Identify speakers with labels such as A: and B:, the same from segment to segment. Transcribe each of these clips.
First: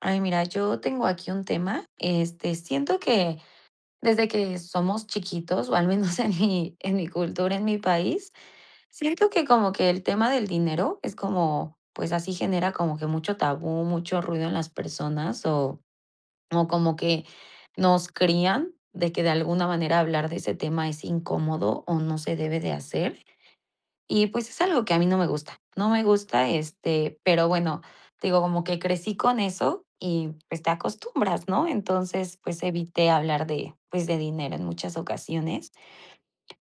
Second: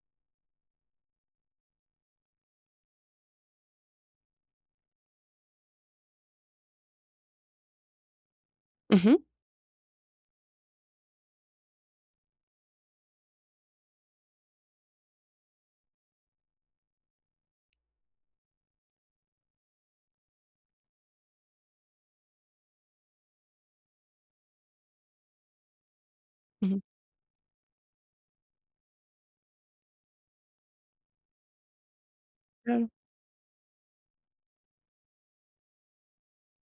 A: Ay, mira, yo tengo aquí un tema, este, siento que desde que somos chiquitos, o al menos en mi cultura, en mi país,
B: Ujú,
A: siento que como que el tema del dinero es como, pues, así genera como que mucho tabú, mucho ruido en las personas, o como que nos crían de que de alguna manera hablar de ese tema es incómodo o no se debe de hacer. Y, pues, es algo que a mí no me gusta, no me gusta,
B: ujú,
A: este, pero bueno, te digo, como que crecí con eso y, pues, te acostumbras, ¿no? Entonces, pues,
B: claro.
A: evité hablar de, pues, de dinero en muchas ocasiones,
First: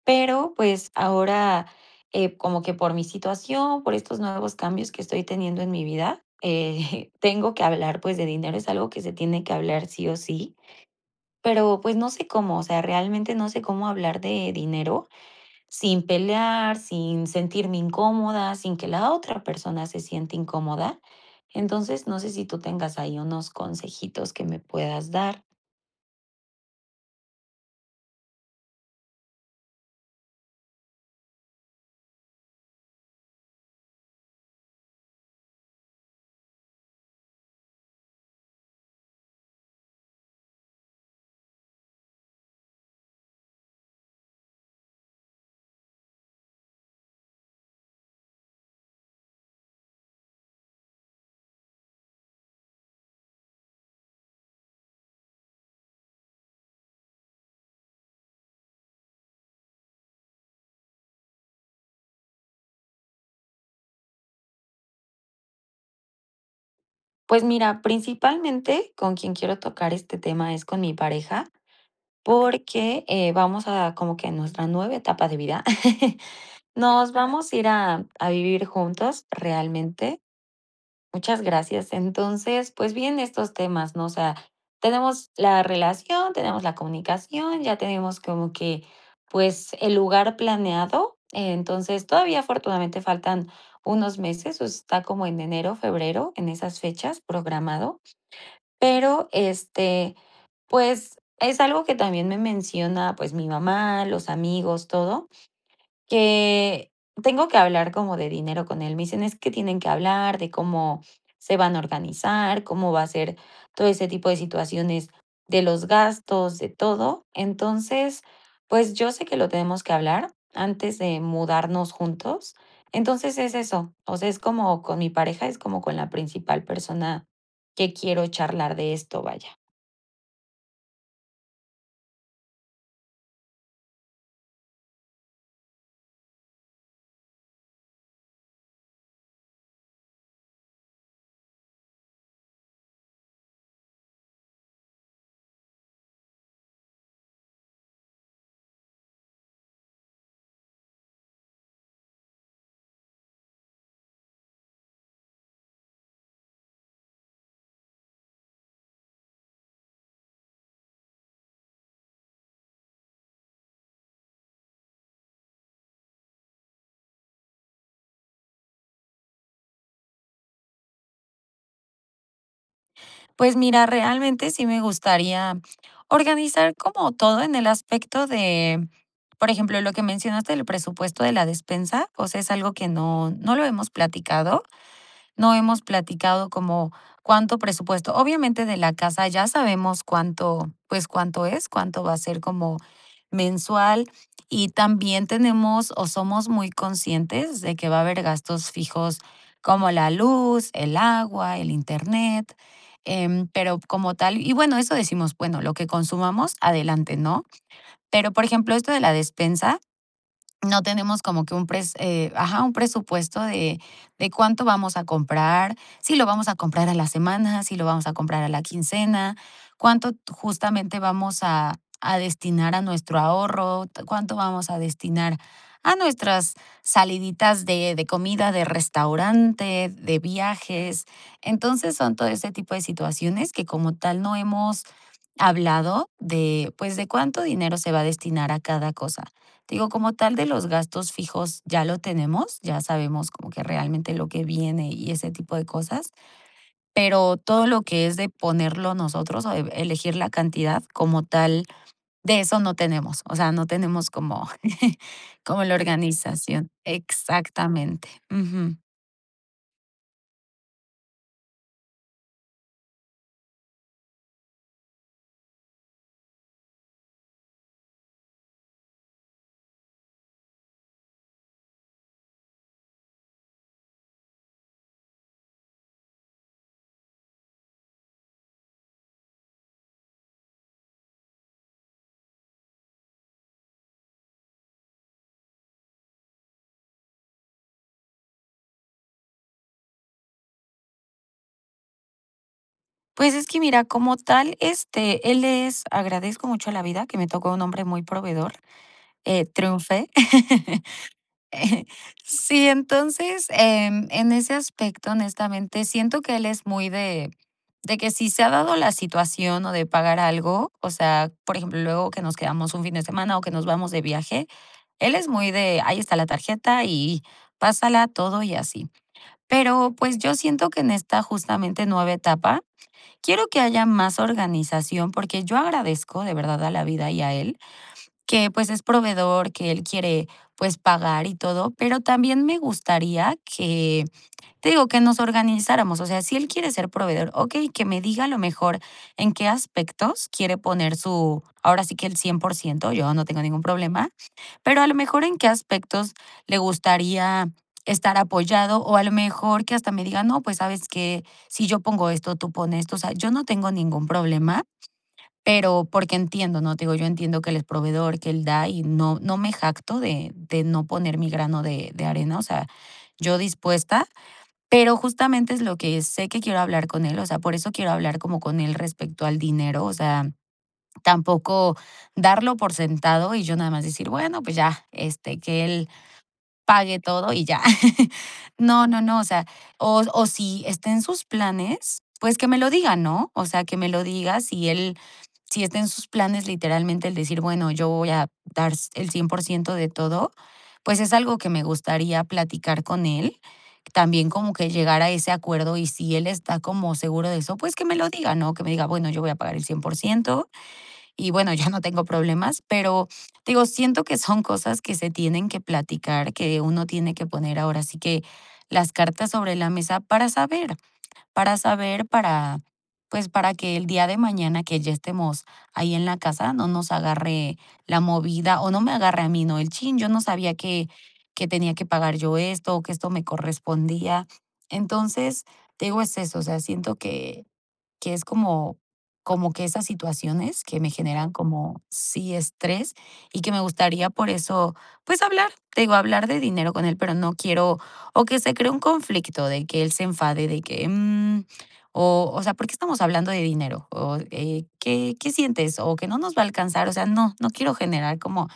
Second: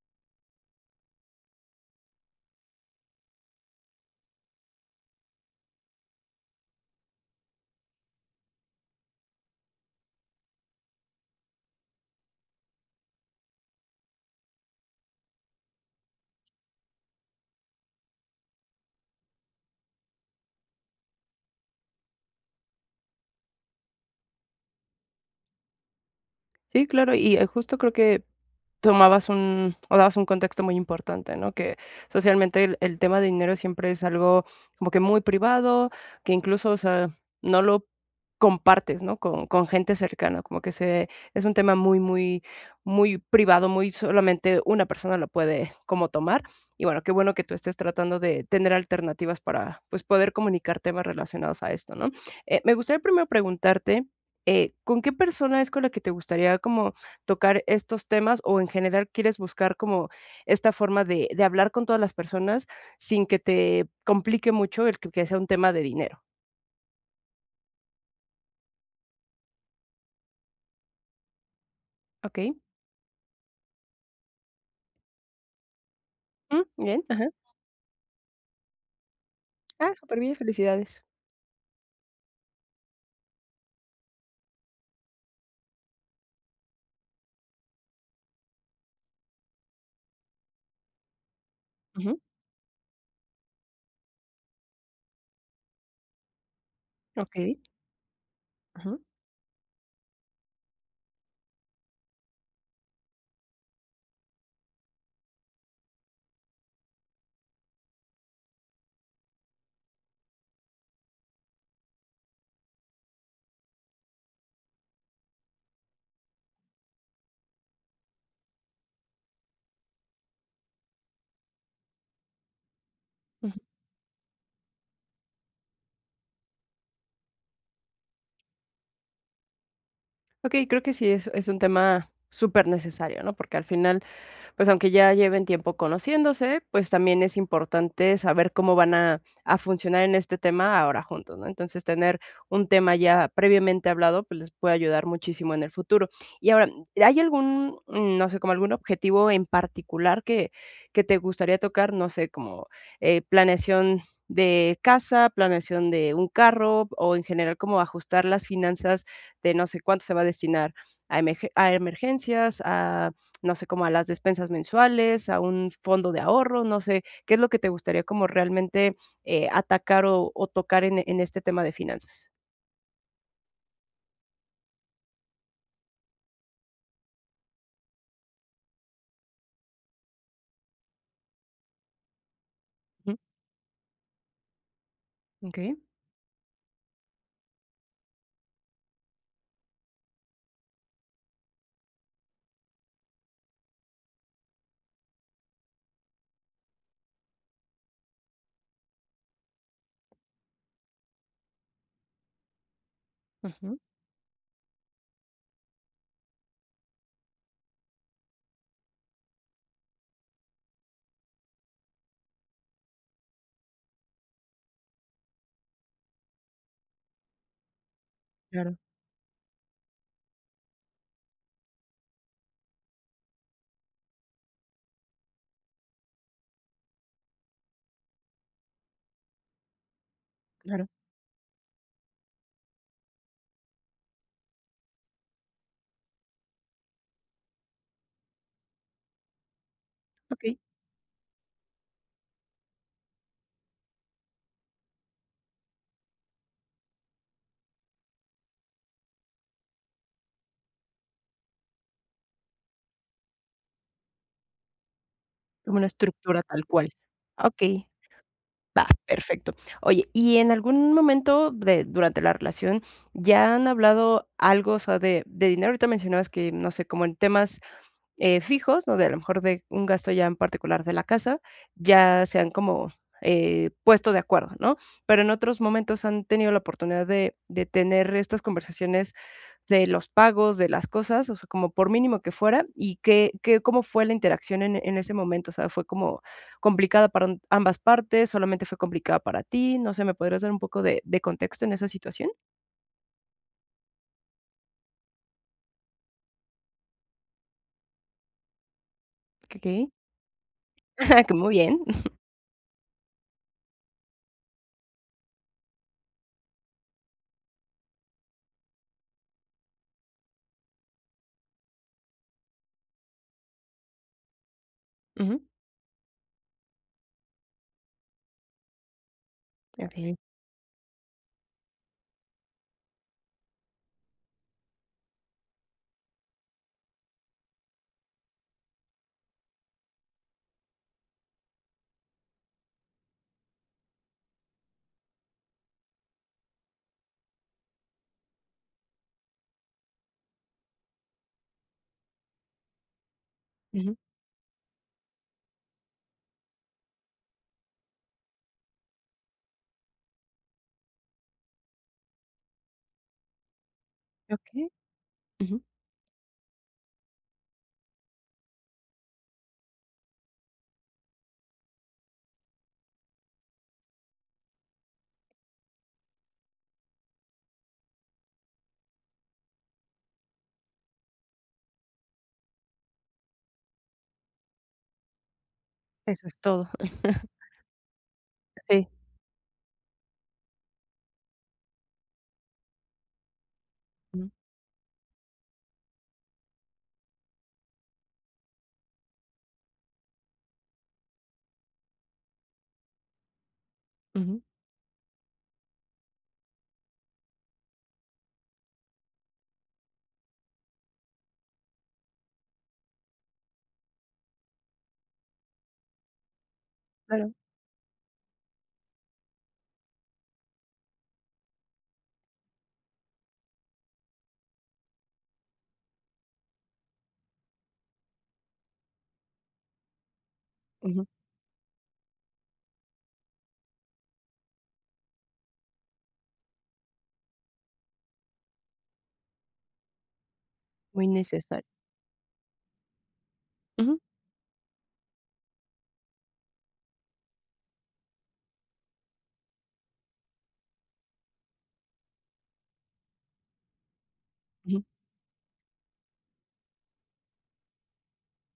A: pero, pues, ahora, como que por mi situación, por estos nuevos cambios que estoy teniendo en mi vida, tengo que hablar, pues, de dinero, es algo que se tiene que hablar sí o sí, pero, pues, no sé cómo, o sea, realmente no sé cómo hablar de dinero. Sin pelear, sin sentirme incómoda, sin que la otra persona se sienta incómoda. Entonces, no sé si tú tengas ahí unos consejitos que me puedas dar.
B: Sí, claro, y justo creo que, tomabas un o dabas un contexto muy importante, ¿no? Que socialmente el tema de dinero siempre es algo como que muy privado, que incluso, o sea, no lo compartes, ¿no? Con gente cercana, como que se es un tema muy, muy, muy privado, muy solamente una persona lo puede como tomar. Y bueno, qué bueno que tú estés tratando de tener alternativas para, pues, poder comunicar temas relacionados a esto, ¿no? Me gustaría primero preguntarte, ¿con qué persona es con la que te gustaría como tocar estos temas o en general quieres buscar como esta forma de hablar con todas las personas sin que te complique mucho el que sea un tema de dinero?
A: Pues mira, principalmente con quien quiero tocar este tema es con mi pareja,
B: Okey.
A: porque, vamos a como que nuestra nueva etapa de vida.
B: Mm, bien.
A: Nos
B: Ajá.
A: vamos a ir a vivir juntos
B: Ah, súper
A: realmente.
B: bien, felicidades.
A: Muchas gracias. Entonces, pues bien, estos temas, ¿no? O sea, tenemos la relación, tenemos la comunicación, ya tenemos como que, pues, el lugar planeado. Entonces,
B: Ujú.
A: todavía afortunadamente faltan unos meses, o está como en enero, febrero, en esas fechas
B: Okey.
A: programado.
B: Ajá.
A: Pero, este, pues, es algo que también me menciona, pues, mi mamá, los amigos, todo. Que tengo que hablar como de dinero con él. Me dicen: "Es que tienen que hablar de cómo se van a organizar, cómo va a ser todo ese tipo de situaciones, de los gastos, de todo". Entonces, pues, yo sé que lo tenemos que hablar antes de mudarnos juntos. Entonces, es
B: Ujú.
A: eso, o sea, es como con mi pareja, es como con la principal persona que quiero charlar de esto, vaya.
B: Okey, creo que sí es un tema súper necesario, ¿no? Porque al final pues aunque ya lleven tiempo conociéndose, pues también es importante saber cómo van a funcionar en este tema ahora juntos, ¿no? Entonces tener un tema ya previamente hablado, pues les puede ayudar muchísimo en el futuro. Y ahora, ¿hay algún, no sé, como algún objetivo en particular que te gustaría tocar? No sé, como planeación de casa, planeación de un carro o en general como ajustar las finanzas de no sé cuánto se va a destinar a, a emergencias, a no sé, como a las despensas mensuales, a un fondo de ahorro, no sé, ¿qué es lo que te gustaría como realmente, atacar o tocar en este tema de finanzas?
A: Pues mira, realmente sí me gustaría organizar como todo en el aspecto de, por ejemplo, lo que mencionaste del presupuesto de la despensa, o sea, es algo que
B: Ujú,
A: no, no lo hemos platicado. No
B: okey,
A: hemos platicado como cuánto presupuesto. Obviamente de la casa ya sabemos cuánto, pues cuánto es, cuánto va a ser como mensual y también tenemos o somos muy conscientes de que va a haber gastos fijos como la luz, el agua, el internet,
B: ujú,
A: pero como tal, y bueno, eso decimos, bueno, lo que consumamos, adelante, ¿no? Pero por ejemplo, esto de la despensa, no tenemos como que un pres ajá, un presupuesto de cuánto vamos a comprar, si lo vamos a comprar a la semana, si lo vamos a comprar a la
B: claro,
A: quincena, cuánto justamente vamos a destinar a nuestro ahorro, cuánto vamos a destinar a nuestras saliditas de comida, de restaurante, de
B: claro,
A: viajes. Entonces, son todo ese tipo de situaciones que como tal no hemos hablado de, pues, de cuánto dinero se va a destinar a cada cosa. Digo, como tal de
B: okey,
A: los gastos fijos ya lo tenemos, ya sabemos como que realmente lo que viene y ese tipo de cosas, pero todo lo que es de ponerlo nosotros o de elegir la cantidad como tal, de eso no tenemos, o sea, no tenemos como, como la
B: como una estructura tal
A: organización.
B: cual. Okey,
A: Exactamente. Ujú.
B: va, perfecto. Oye, ¿y en algún momento de durante la relación ya han hablado algo, o sea, de dinero? Ahorita mencionabas que, no sé, como en temas fijos, ¿no? De a lo mejor de un gasto ya en particular de la casa, ya se han como, puesto de acuerdo, ¿no? Pero en otros momentos han tenido la oportunidad de tener estas conversaciones de los pagos, de las cosas, o sea, como por mínimo que fuera, y qué ¿cómo fue la interacción en ese momento? O sea, ¿fue como complicada para ambas partes? ¿Solamente fue complicada para ti? No sé, ¿me podrías dar un poco de contexto en esa situación?
A: Pues es que mira, como tal, este, él es, agradezco mucho a la vida que me tocó un hombre muy proveedor,
B: Okey.
A: triunfé
B: Que muy bien.
A: Sí, entonces, en ese aspecto, honestamente, siento que él es muy de que si se ha dado la situación o de pagar algo, o sea, por ejemplo, luego que nos quedamos un fin de semana o que nos vamos de viaje, él es
B: Ujú.
A: muy de: "Ahí está la tarjeta y pásala todo", y así. Pero,
B: Okey.
A: pues, yo siento que en esta, justamente, nueva etapa, quiero que haya más organización, porque yo agradezco de verdad a la vida y a él que, pues, es proveedor, que él quiere, pues, pagar y todo, pero también me gustaría que, te digo, que nos organizáramos. O sea, si él quiere ser proveedor, okey, que me diga a lo mejor en qué aspectos quiere poner su ahora sí que el 100%, yo no tengo ningún
B: Ujú.
A: problema, pero a lo mejor en qué aspectos le gustaría estar apoyado, o a lo mejor que hasta me diga: "No, pues, ¿sabes que Si yo pongo esto, tú pones esto". O sea, yo no tengo ningún problema,
B: Okey. Ujú.
A: pero porque entiendo, ¿no? Te digo, yo entiendo que él es proveedor, que él da y no me jacto de no poner mi grano de arena, o sea, yo dispuesta, pero justamente es lo que sé que quiero hablar con él, o sea, por eso quiero hablar como con él respecto al dinero, o sea, tampoco darlo por sentado y yo nada más decir: "Bueno, pues ya, este, que él
B: Eso es todo.
A: pague todo y ya". No,
B: Sí.
A: no, no, o sea, o si está en sus planes, pues que me lo diga, ¿no? O sea, que me lo
B: Ujú,
A: diga si él si está en sus planes literalmente el decir, bueno, yo voy a dar el 100% de todo, pues es algo que me gustaría platicar con él. También
B: ujú.
A: como que llegar a ese acuerdo y si él está como seguro de eso, pues que me lo diga, ¿no? Que me diga, bueno, yo voy a pagar el 100% y bueno, yo no tengo problemas, pero digo, siento que son cosas que se tienen que platicar, que uno tiene que
B: Claro,
A: poner ahora sí que las cartas sobre la mesa para saber para saber, para, pues para que el día de mañana que ya estemos ahí en la casa no nos agarre la movida o no me agarre a mí, ¿no? El chin, yo no sabía
B: ujú.
A: que tenía que pagar yo esto o que esto me correspondía. Entonces, te digo, es eso, o sea, siento que es como, como que esas situaciones que me
B: Muy
A: generan
B: necesario.
A: como sí estrés y que me
B: Ujú,
A: gustaría por eso, pues hablar, te digo, hablar de dinero con él, pero no quiero o que se cree un conflicto de que él se enfade de que, o sea, ¿por qué estamos hablando de dinero? O,
B: ujú.
A: qué sientes? O que no nos va a alcanzar, o sea, no, no quiero generar como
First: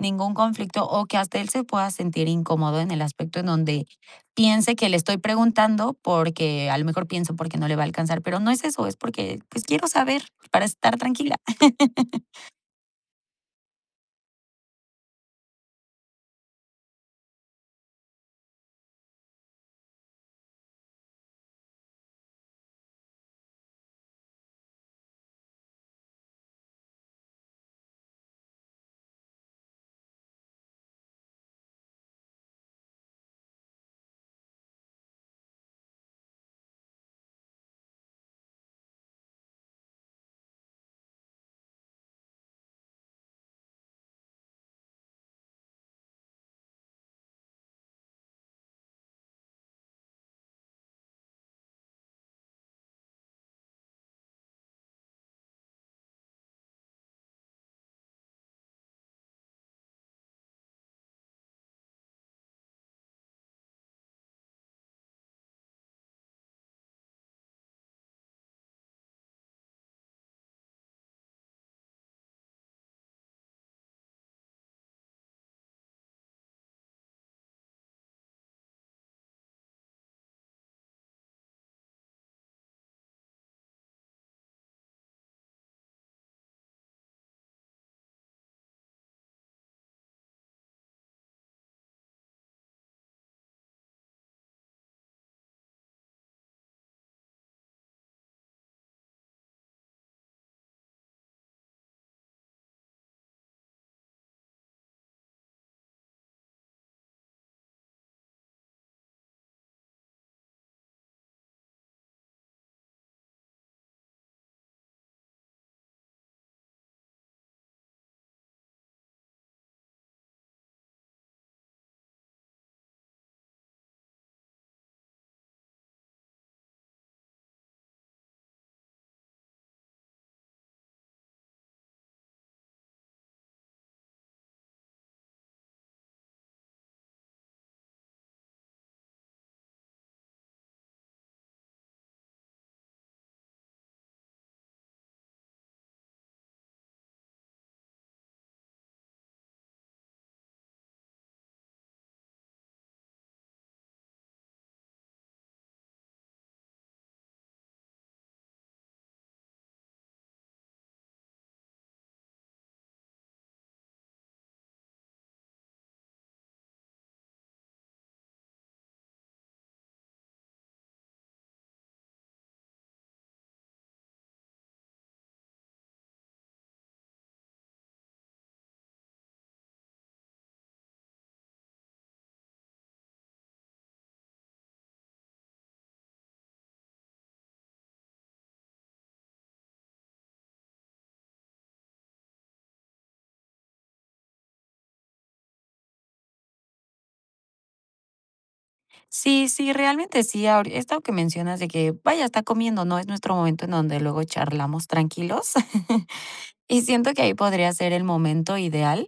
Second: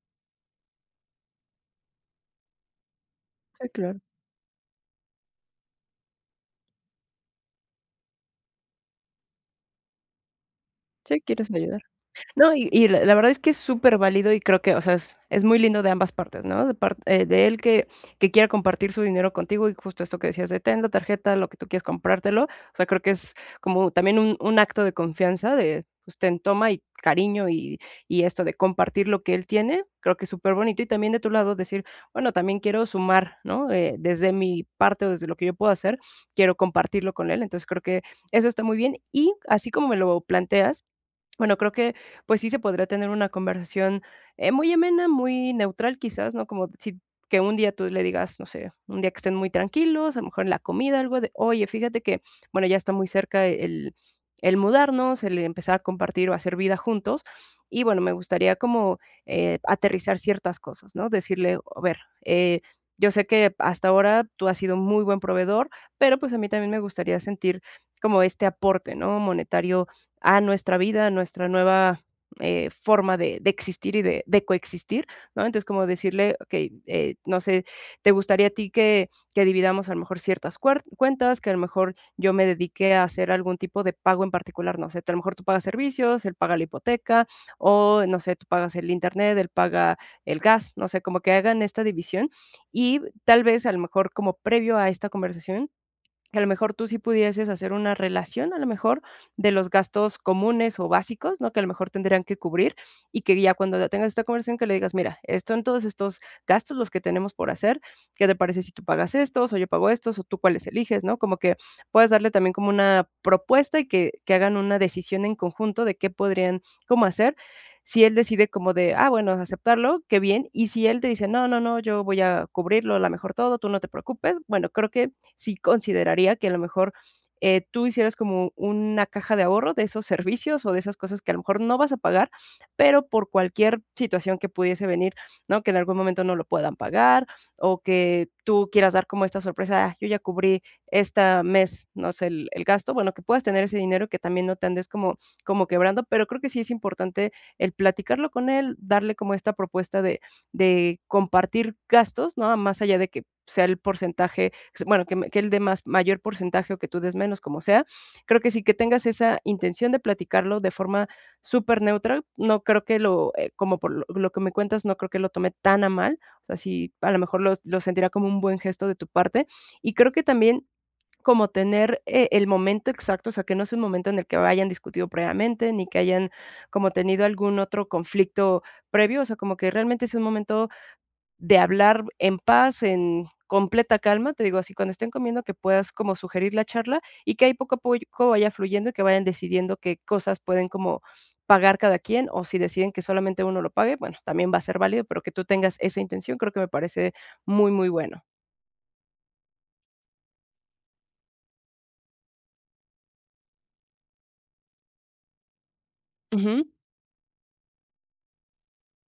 A: ningún conflicto, o que hasta él se pueda sentir incómodo en el aspecto en
B: Sí,
A: donde
B: claro.
A: piense que le estoy preguntando porque a lo mejor pienso porque no le va a alcanzar, pero no es eso, es porque, pues, quiero saber para estar
B: Sí,
A: tranquila.
B: quieres ayudar. No, y la verdad es que es súper válido y creo que, o sea, es muy lindo de ambas partes, ¿no? De par de él que quiera compartir su dinero contigo y justo esto que decías de: "Ten la tarjeta, lo que tú quieras comprártelo". O sea, creo que es como también un acto de confianza de, pues, ten, toma y cariño y esto de compartir lo que él tiene, creo que es súper bonito. Y también de tu lado decir: "Bueno, también quiero sumar, ¿no? Desde mi parte o desde lo que yo puedo hacer, quiero compartirlo con él". Entonces, creo que eso está muy bien. Y así como me lo planteas, bueno, creo que, pues sí se podría tener una conversación, muy amena, muy neutral quizás, ¿no? Como si que un día tú le digas, no sé, un día que estén muy tranquilos, a lo mejor en la comida, algo de, oye, fíjate que, bueno, ya está muy cerca el mudarnos, el empezar a compartir o hacer vida juntos. Y bueno, me gustaría como, aterrizar ciertas cosas, ¿no? Decirle, a ver, eh, yo sé que hasta ahora tú has sido un muy buen proveedor, pero pues a mí también me gustaría sentir como este aporte, ¿no? Monetario a nuestra vida, a nuestra nueva forma de existir y de coexistir, ¿no? Entonces, como decirle, ok, no sé, ¿te gustaría a ti que dividamos a lo mejor ciertas cuentas, que a lo mejor yo me dedique a hacer algún tipo de pago en particular? No sé, a lo mejor tú pagas servicios, él paga la hipoteca, o no sé, tú pagas el internet, él paga el gas, no sé, como que hagan esta división y tal vez a lo mejor como previo a esta conversación que a lo mejor tú sí pudieses hacer una relación, a lo mejor, de los gastos comunes o básicos, ¿no? Que a lo mejor tendrían que cubrir y que ya cuando ya tengas esta conversación que le digas, mira, esto en todos estos gastos los que tenemos por hacer, ¿qué te parece si tú pagas estos o yo pago estos o tú cuáles eliges, ¿no? Como que puedas darle también como una propuesta y que hagan una decisión en conjunto de qué podrían cómo hacer. Si él decide como de, ah, bueno, aceptarlo, qué bien. Y si él te dice, no, no, no, yo voy a cubrirlo, a lo mejor todo, tú no te preocupes, bueno, creo que sí consideraría que a lo mejor, tú hicieras como una caja de ahorro de esos servicios o de esas cosas que a lo mejor no vas a pagar, pero por cualquier situación que pudiese venir, ¿no? Que en algún momento no lo puedan pagar o que tú quieras dar como esta sorpresa, ah, yo ya cubrí este mes, no sé, el gasto, bueno, que puedas tener ese dinero y que también no te andes como como quebrando, pero creo que sí es importante el platicarlo con él, darle como esta propuesta de compartir gastos, ¿no? Más allá de que sea el porcentaje bueno, que, que él dé más mayor porcentaje o que tú des menos, como sea. Creo que sí que tengas esa intención de platicarlo de forma súper neutra. No creo que lo, como por lo que me cuentas, no creo que lo tome tan a mal. O sea, sí, a lo mejor lo sentirá como un buen gesto de tu parte. Y creo que también como tener el momento exacto, o sea, que no es un momento en el que hayan discutido previamente, ni que hayan como tenido algún otro conflicto previo, o sea, como que realmente es un momento de hablar en paz, en completa calma, te digo, así cuando estén comiendo que puedas como sugerir la charla y que ahí poco a poco vaya fluyendo y que vayan decidiendo qué cosas pueden como pagar cada quien o si deciden que solamente uno lo pague, bueno, también va a ser válido, pero que tú tengas esa intención creo que me parece muy, muy bueno.
A: Sí, sí, realmente sí, ahori esto que mencionas de que, vaya, está comiendo, ¿no? Es nuestro momento en donde luego charlamos tranquilos.
B: Ujú.
A: Y siento que ahí podría ser el momento ideal,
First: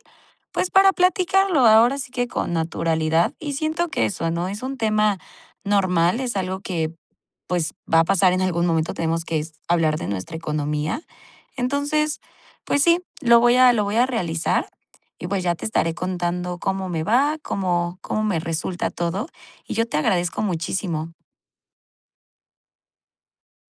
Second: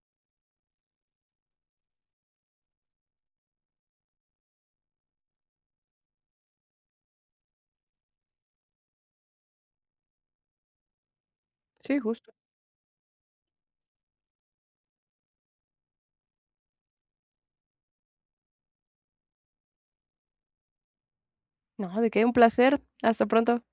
A: pues para platicarlo ahora sí que con naturalidad. Y siento que eso, ¿no? Es un tema normal, es algo que pues va a pasar en algún momento, tenemos que hablar de nuestra economía.
B: Sí,
A: Entonces,
B: justo.
A: pues sí, lo voy a realizar y pues ya te estaré contando cómo me va, cómo, cómo me resulta todo. Y yo te agradezco muchísimo.
B: No, de qué un placer. Hasta pronto.